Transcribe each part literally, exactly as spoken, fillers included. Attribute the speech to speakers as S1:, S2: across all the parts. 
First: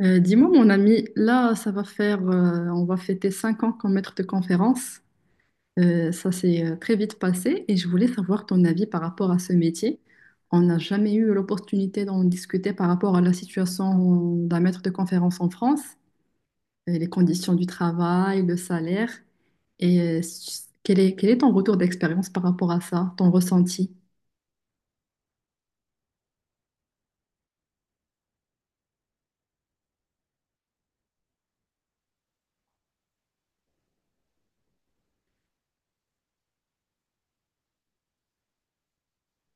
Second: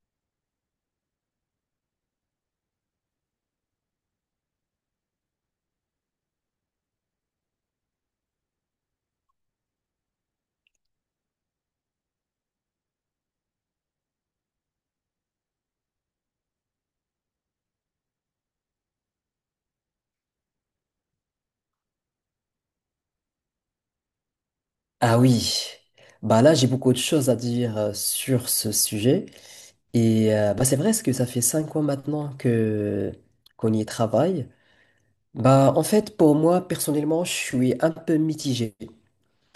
S1: Euh, dis-moi, mon ami, là, ça va faire, euh, on va fêter cinq ans comme maître de conférence. Euh, ça s'est euh, très vite passé et je voulais savoir ton avis par rapport à ce métier. On n'a jamais eu l'opportunité d'en discuter par rapport à la situation d'un maître de conférence en France, euh, les conditions du travail, le salaire. Et euh, quel est, quel est ton retour d'expérience par rapport à ça, ton ressenti?
S2: Ah oui, bah là j'ai beaucoup de choses à dire euh, sur ce sujet et euh, bah c'est vrai parce que ça fait cinq ans maintenant que qu'on y travaille. Bah en fait pour moi personnellement je suis un peu mitigé.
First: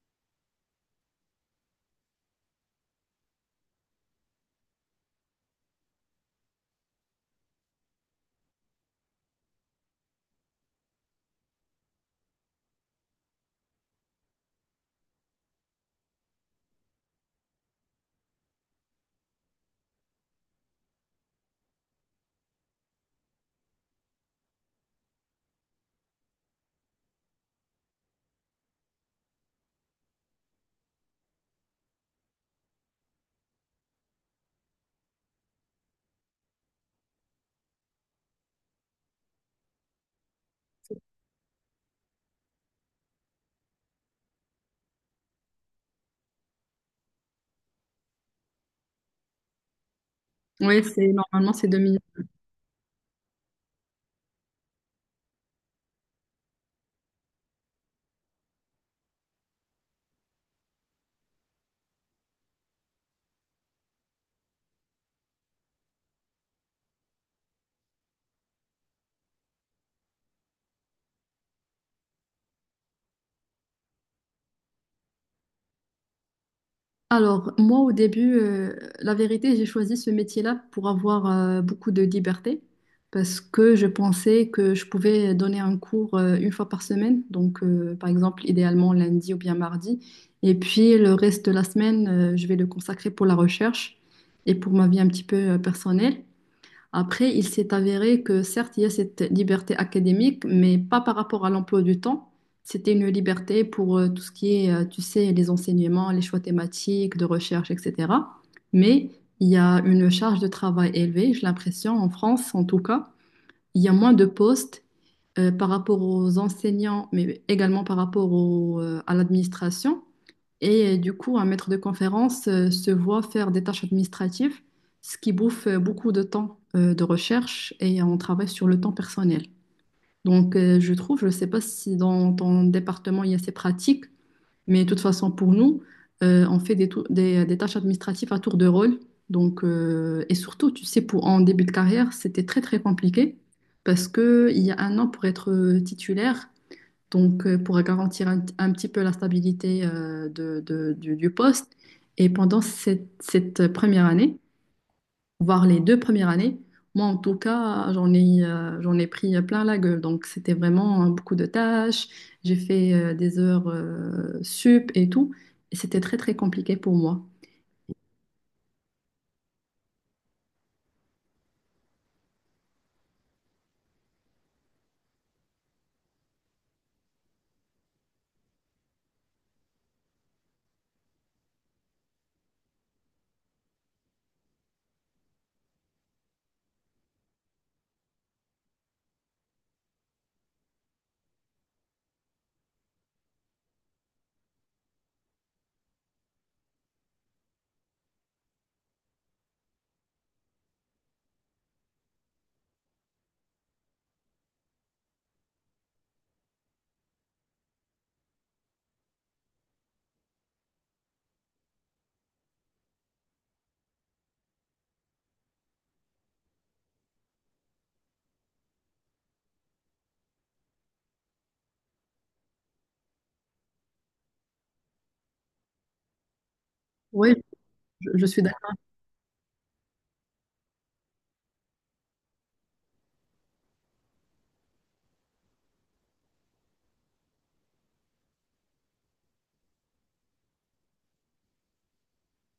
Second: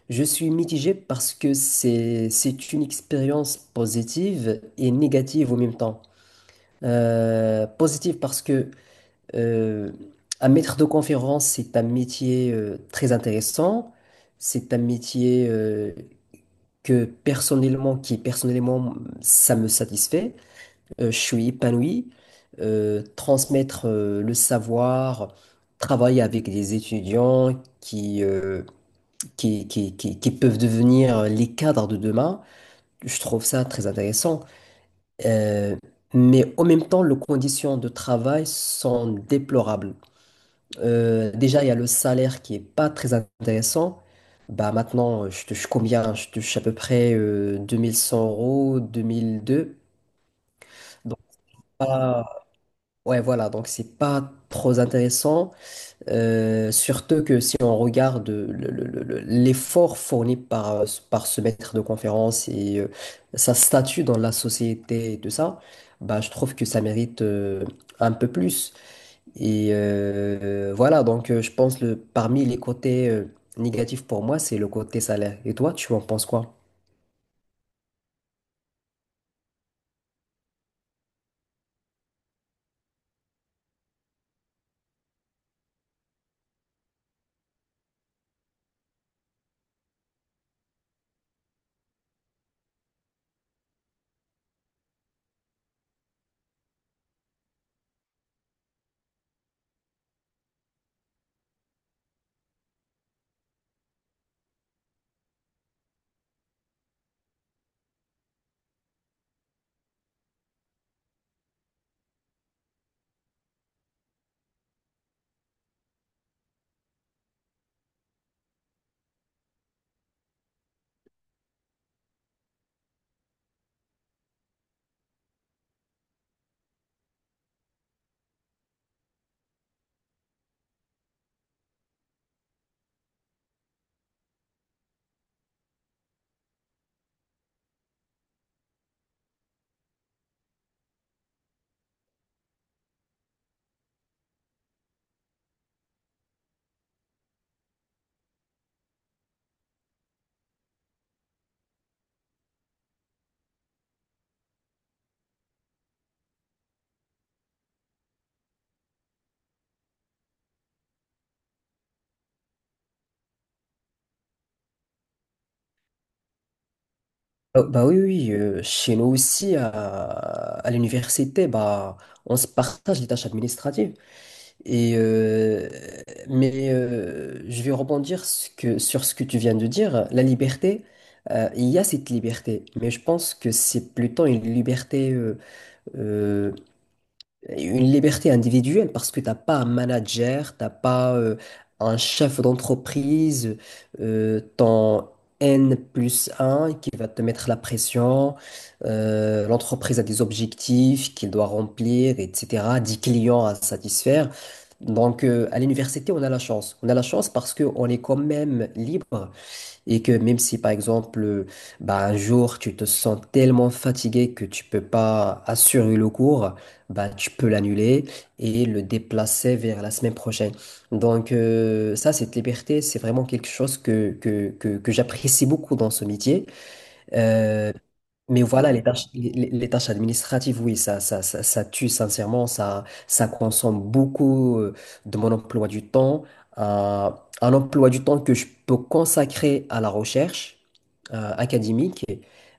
S2: Je suis mitigé parce que c'est c'est une expérience positive et négative au même temps. Euh, positive parce que euh, un maître de conférence c'est un métier euh, très intéressant, c'est un métier euh, que personnellement, qui personnellement, ça me satisfait, euh, je suis épanoui, euh, transmettre euh, le savoir, travailler avec des étudiants qui, euh, qui, qui, qui, qui peuvent devenir les cadres de demain, je trouve ça très intéressant. Euh, mais en même temps, les conditions de travail sont déplorables. Euh, déjà, il y a le salaire qui est pas très intéressant. Bah, maintenant, euh, je touche combien? Je touche à peu près euh, deux mille cent euros, deux mille deux.
S1: Oui, c'est
S2: Donc,
S1: normalement, c'est deux...
S2: pas... ouais, voilà. Donc, c'est pas trop intéressant. Euh, surtout que si on regarde le- le- le- le- l'effort fourni par, euh, par ce maître de conférence et euh, sa statut dans la société et tout ça, bah, je trouve que ça mérite euh, un peu plus. Et euh, voilà, donc euh, je pense le parmi les côtés euh, négatifs pour moi, c'est le côté salaire. Et toi, tu en penses quoi?
S1: Alors, moi, au début, euh, la vérité, j'ai choisi ce métier-là pour avoir euh, beaucoup de liberté parce que je pensais que je pouvais donner un cours euh, une fois par semaine, donc euh, par exemple, idéalement lundi ou bien mardi. Et puis, le reste de la semaine, euh, je vais le consacrer pour la recherche et pour ma vie un petit peu euh, personnelle. Après, il s'est avéré que certes, il y a cette liberté académique, mais pas par rapport à l'emploi du temps. C'était une liberté pour euh, tout ce qui est, euh, tu sais, les enseignements, les choix thématiques, de recherche, et cetera. Mais il y a une charge de travail élevée, j'ai l'impression, en France en tout cas. Il y a moins de postes euh, par rapport aux enseignants, mais également par rapport au, euh, à l'administration. Et euh, du coup, un maître de conférence euh, se voit faire des tâches administratives, ce qui bouffe euh, beaucoup de temps euh, de recherche et on travaille sur le temps personnel. Donc, euh, je trouve, je ne sais pas si dans ton département il y a ces pratiques, mais de toute façon, pour nous, euh, on fait des, tou- des- des tâches administratives à tour de rôle. Donc, euh, et surtout, tu sais, pour, en début de carrière, c'était très, très compliqué parce qu'il y a un an pour être euh, titulaire, donc euh, pour garantir un, un petit peu la stabilité euh, de- de- du, du poste. Et pendant cette, cette première année, voire les deux premières années, moi en tout cas, j'en ai, euh, j'en ai pris plein la gueule. Donc c'était vraiment euh, beaucoup de tâches, j'ai fait euh, des heures euh, sup et tout, et c'était très très compliqué pour moi.
S2: Oh, bah oui, oui, euh, chez nous aussi, à, à l'université, bah, on se partage les tâches administratives. Et, euh, mais euh, je vais rebondir ce que- sur ce que tu viens de dire. La liberté, euh, il y a cette liberté, mais je pense que c'est plutôt une liberté euh, euh, une liberté individuelle parce que t'as pas un manager, t'as pas euh, un chef d'entreprise, euh, ton N plus un qui va te mettre la pression, euh, l'entreprise a des objectifs qu'il doit remplir, et cetera, dix clients à satisfaire. Donc euh, à l'université, on a la chance. On a la chance parce qu'on est quand même libre et que même si par exemple, euh, bah, un jour tu te sens tellement fatigué que tu peux pas assurer le cours, bah, tu peux l'annuler et le déplacer vers la semaine prochaine. Donc euh, ça, cette liberté, c'est vraiment quelque chose que, que, que, que j'apprécie beaucoup dans ce métier.
S1: Oui,
S2: Euh,
S1: je, je suis
S2: mais
S1: d'accord.
S2: voilà, les tâches, les, les- les tâches administratives, oui, ça, ça, ça, ça tue sincèrement, ça, ça consomme beaucoup euh, de mon emploi du temps, un, un emploi du temps que je peux consacrer à la recherche euh, académique,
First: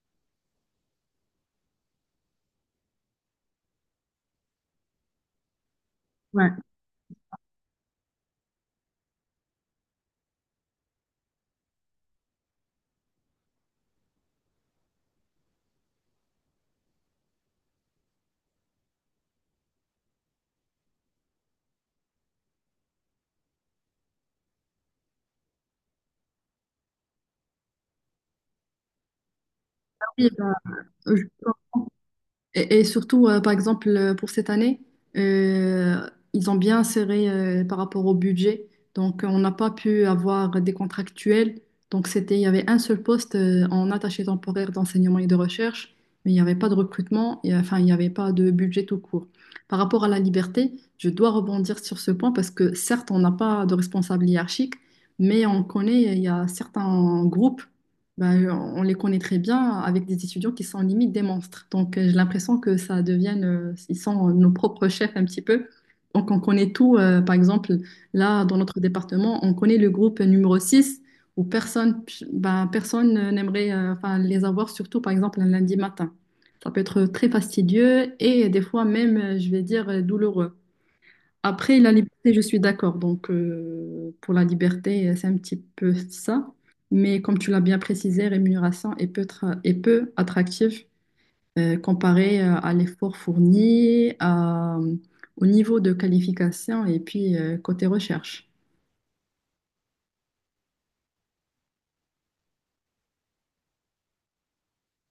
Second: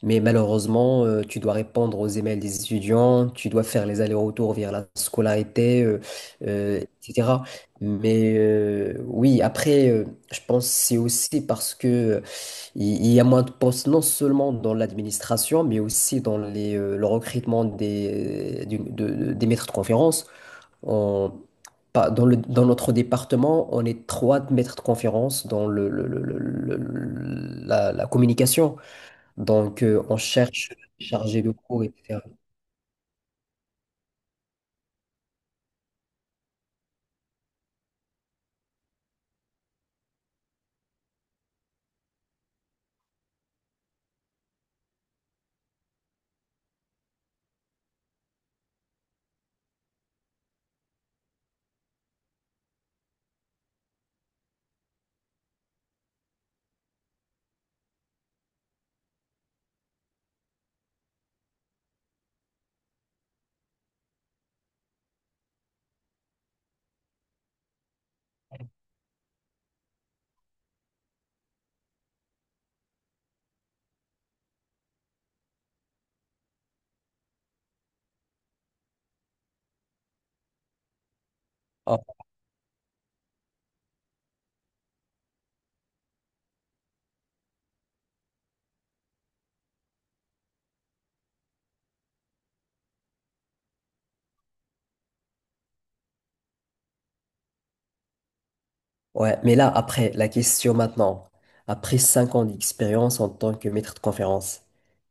S2: mais malheureusement, euh, tu dois répondre aux emails des étudiants, tu dois faire les allers-retours vers la scolarité, euh,
S1: Ouais.
S2: euh, et cetera. Mais euh, oui, après, euh, je pense que c'est aussi parce que il il y a moins de postes non seulement dans l'administration, mais aussi dans les, euh, le recrutement des, du- de- des maîtres de conférence. On- pas- dans le- dans notre département, on est trois maîtres de conférence dans le, le- le- le- le- le- la, la communication. Donc, euh, on cherche
S1: Oui.
S2: chargé de cours, et cetera.
S1: Et, et surtout, euh, par exemple, euh, pour cette année, euh, ils ont bien serré euh, par rapport au budget. Donc, on n'a pas pu avoir des contractuels. Donc, c'était, il y avait un seul poste euh, en attaché temporaire d'enseignement et de recherche, mais il n'y avait pas de recrutement, et, euh, enfin, il n'y avait pas de budget tout court. Par rapport à la liberté, je dois rebondir sur ce point parce que certes, on n'a pas de responsable hiérarchique, mais on connaît, il y a certains groupes, bah, euh, on les connaît très bien avec des étudiants qui sont limite des monstres. Donc, euh, j'ai l'impression que ça devienne, euh, ils sont euh, nos propres chefs un petit peu. Donc, on connaît tout. Euh, par exemple, là, dans notre département, on connaît le groupe numéro six où personne, bah, personne euh, n'aimerait euh, enfin, les avoir, surtout par exemple un lundi matin. Ça peut être très fastidieux et des fois même, euh, je vais dire, euh, douloureux. Après, la
S2: Ah,
S1: liberté, je suis d'accord. Donc, euh, pour la liberté, euh, c'est un petit peu ça. Mais comme tu l'as bien précisé, rémunération est peu, tra- est peu attractive euh, comparée euh, à l'effort fourni, à- au niveau de qualification et puis euh, côté recherche.
S2: ouais, mais là, après, la question maintenant, après cinq ans d'expérience en tant que maître de conférence,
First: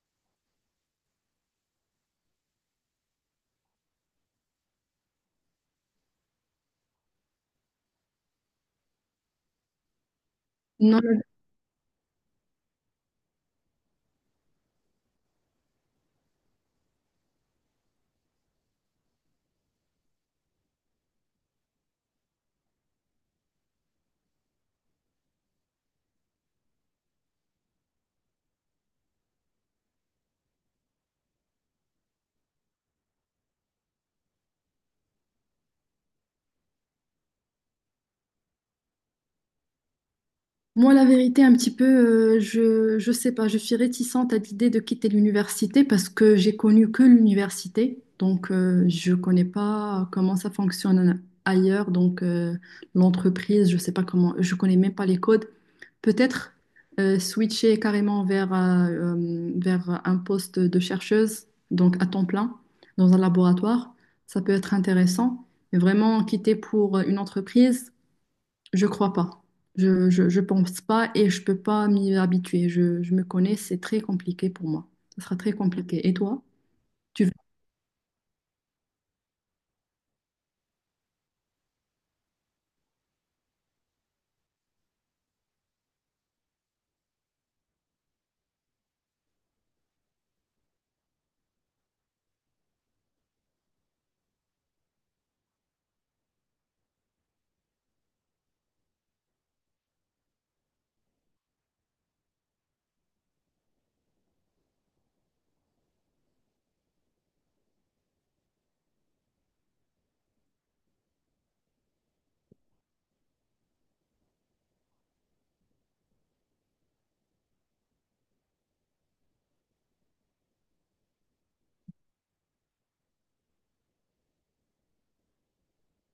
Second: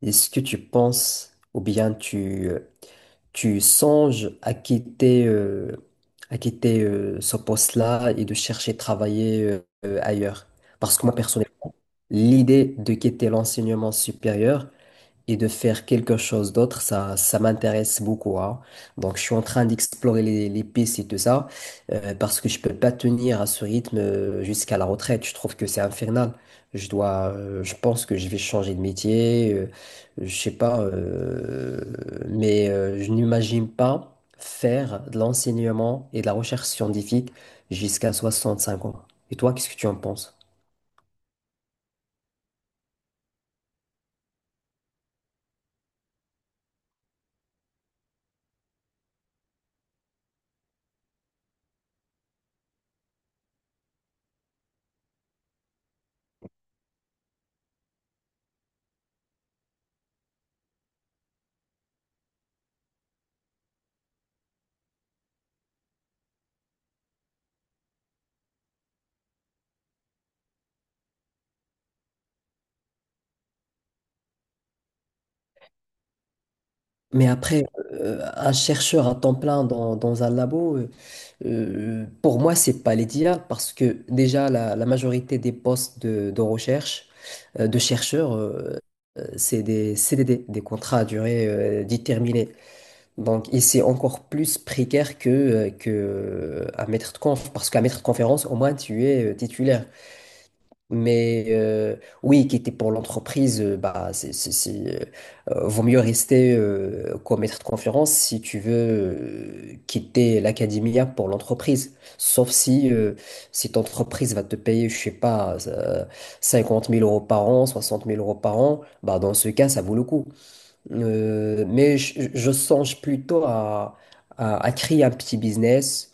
S2: est-ce que tu penses ou bien tu... euh, tu songes à quitter, euh, à quitter euh, ce poste-là et de chercher à travailler euh, euh, ailleurs. Parce que moi,
S1: Non.
S2: personnellement, l'idée de quitter l'enseignement supérieur, et de faire quelque chose d'autre, ça, ça m'intéresse beaucoup. Hein. Donc, je suis en train d'explorer les, les pistes et tout ça, euh, parce que je peux pas tenir à ce rythme euh, jusqu'à la retraite. Je trouve que c'est infernal. Je dois, euh, je pense que je vais changer de métier, euh, je sais pas, euh, mais euh, je n'imagine pas faire de l'enseignement et de la recherche scientifique jusqu'à soixante-cinq ans. Et toi, qu'est-ce que tu en penses?
S1: Moi, la vérité, un petit peu, euh, je, je sais pas, je suis réticente à l'idée de quitter l'université parce que j'ai connu que l'université, donc euh, je connais pas comment ça fonctionne ailleurs, donc euh, l'entreprise, je sais pas comment, je connais même pas les codes. Peut-être euh, switcher carrément vers, euh, euh, vers un poste de chercheuse, donc à temps plein, dans un laboratoire, ça peut être intéressant. Mais vraiment quitter pour une entreprise. Je crois pas. Je, je, je pense pas et je peux pas m'y habituer. Je, je me connais, c'est très compliqué pour moi. Ce sera très compliqué. Et toi? Tu
S2: Mais après, euh, un chercheur à temps plein dans, dans un labo, euh, euh, pour moi, c'est pas l'idéal parce que déjà, la, la majorité des postes de, de recherche, euh, de chercheurs, euh, euh, c'est des C D D, des contrats à durée euh, déterminée. Donc, et c'est encore plus précaire que, euh, que euh, un maître de conf parce qu'un maître de conférence, au moins, tu es euh, titulaire. Mais euh, oui, quitter pour l'entreprise, euh, bah, c'est, c'est, c'est, euh, euh, vaut mieux rester euh, comme maître de conférence si tu veux euh, quitter l'académia pour l'entreprise. Sauf si euh, cette entreprise va te payer, je sais pas, euh, cinquante mille euros par an, soixante mille euros par an, bah, dans ce cas, ça vaut le coup. Euh, mais je, je songe plutôt à, à, à créer un petit business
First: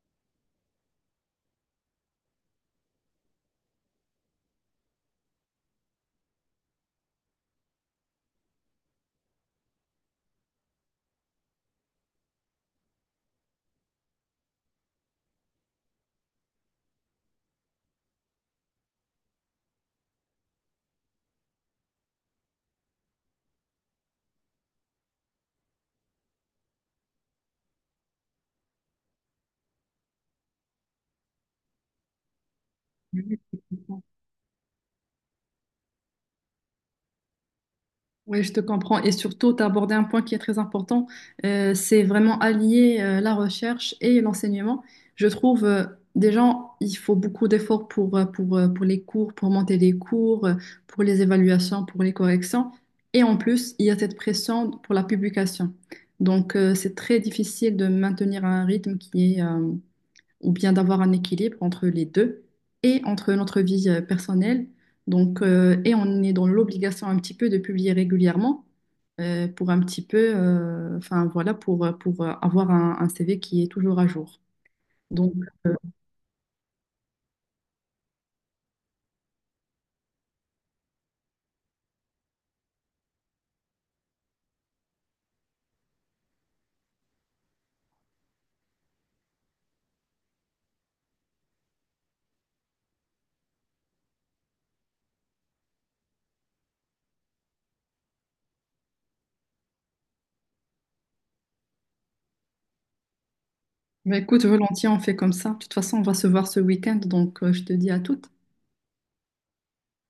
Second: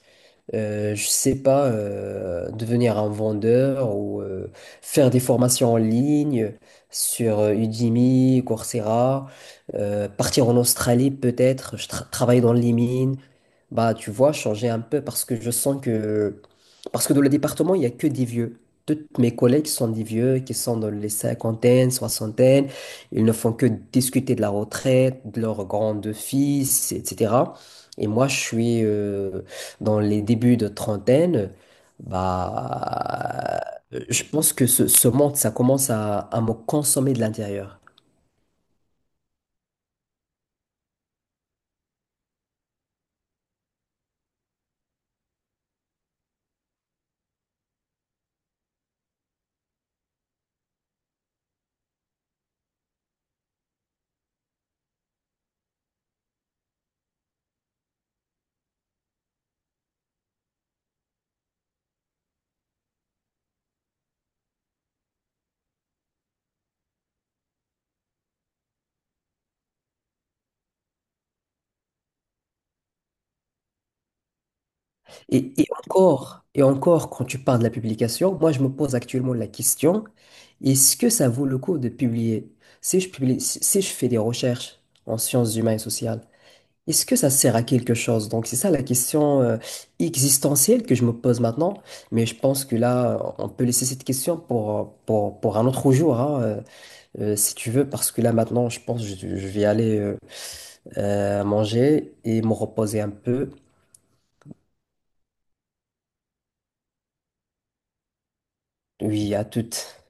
S2: euh, je sais pas, euh, devenir un vendeur ou euh, faire des formations en ligne sur euh, Udemy, Coursera, euh, partir en Australie peut-être, je tra- travailler dans les mines, bah, tu vois, changer un peu parce que je sens que... Parce que dans le département, il n'y a que des vieux. Toutes mes collègues sont des vieux qui sont dans les cinquantaines, soixantaines. Ils ne font que discuter de la retraite, de leurs grands-fils, et cetera. Et moi, je suis euh, dans les débuts de trentaine.
S1: veux...
S2: Bah, je pense que ce, ce monde, ça commence à, à me consommer de l'intérieur.
S1: Oui, je te comprends. Et surtout, tu as abordé un point qui est très important. Euh, c'est vraiment allier euh, la recherche et l'enseignement. Je trouve, euh, déjà, il faut beaucoup d'efforts pour, euh, pour, euh, pour les cours, pour monter les cours, euh, pour les évaluations, pour les corrections. Et en plus, il y a cette pression pour la publication. Donc, euh, c'est très difficile de maintenir un rythme qui est, euh, ou bien d'avoir un équilibre entre les deux et entre notre vie euh, personnelle. Donc, euh, et on est dans l'obligation un petit peu de publier régulièrement euh, pour un petit peu, euh, enfin voilà, pour, euh, pour euh, avoir un, un C V qui est toujours à jour. Donc,
S2: Et, et
S1: euh,
S2: encore, et encore, quand tu parles de la publication, moi je me pose actuellement la question, est-ce que ça vaut le coup de publier? Si je publie, si si je fais des recherches en sciences humaines et sociales, est-ce que ça sert à quelque chose? Donc c'est ça la question euh, existentielle que je me pose maintenant, mais je pense que là, on peut laisser cette question pour, euh, pour, pour un autre jour, hein, euh, euh, si tu veux, parce que là maintenant, je pense que je, je vais aller euh, euh, manger et me reposer un peu.
S1: bah, écoute, volontiers, on fait comme ça. De toute façon, on va se voir ce week-end, donc euh, je te dis à toutes.
S2: Oui, à toutes.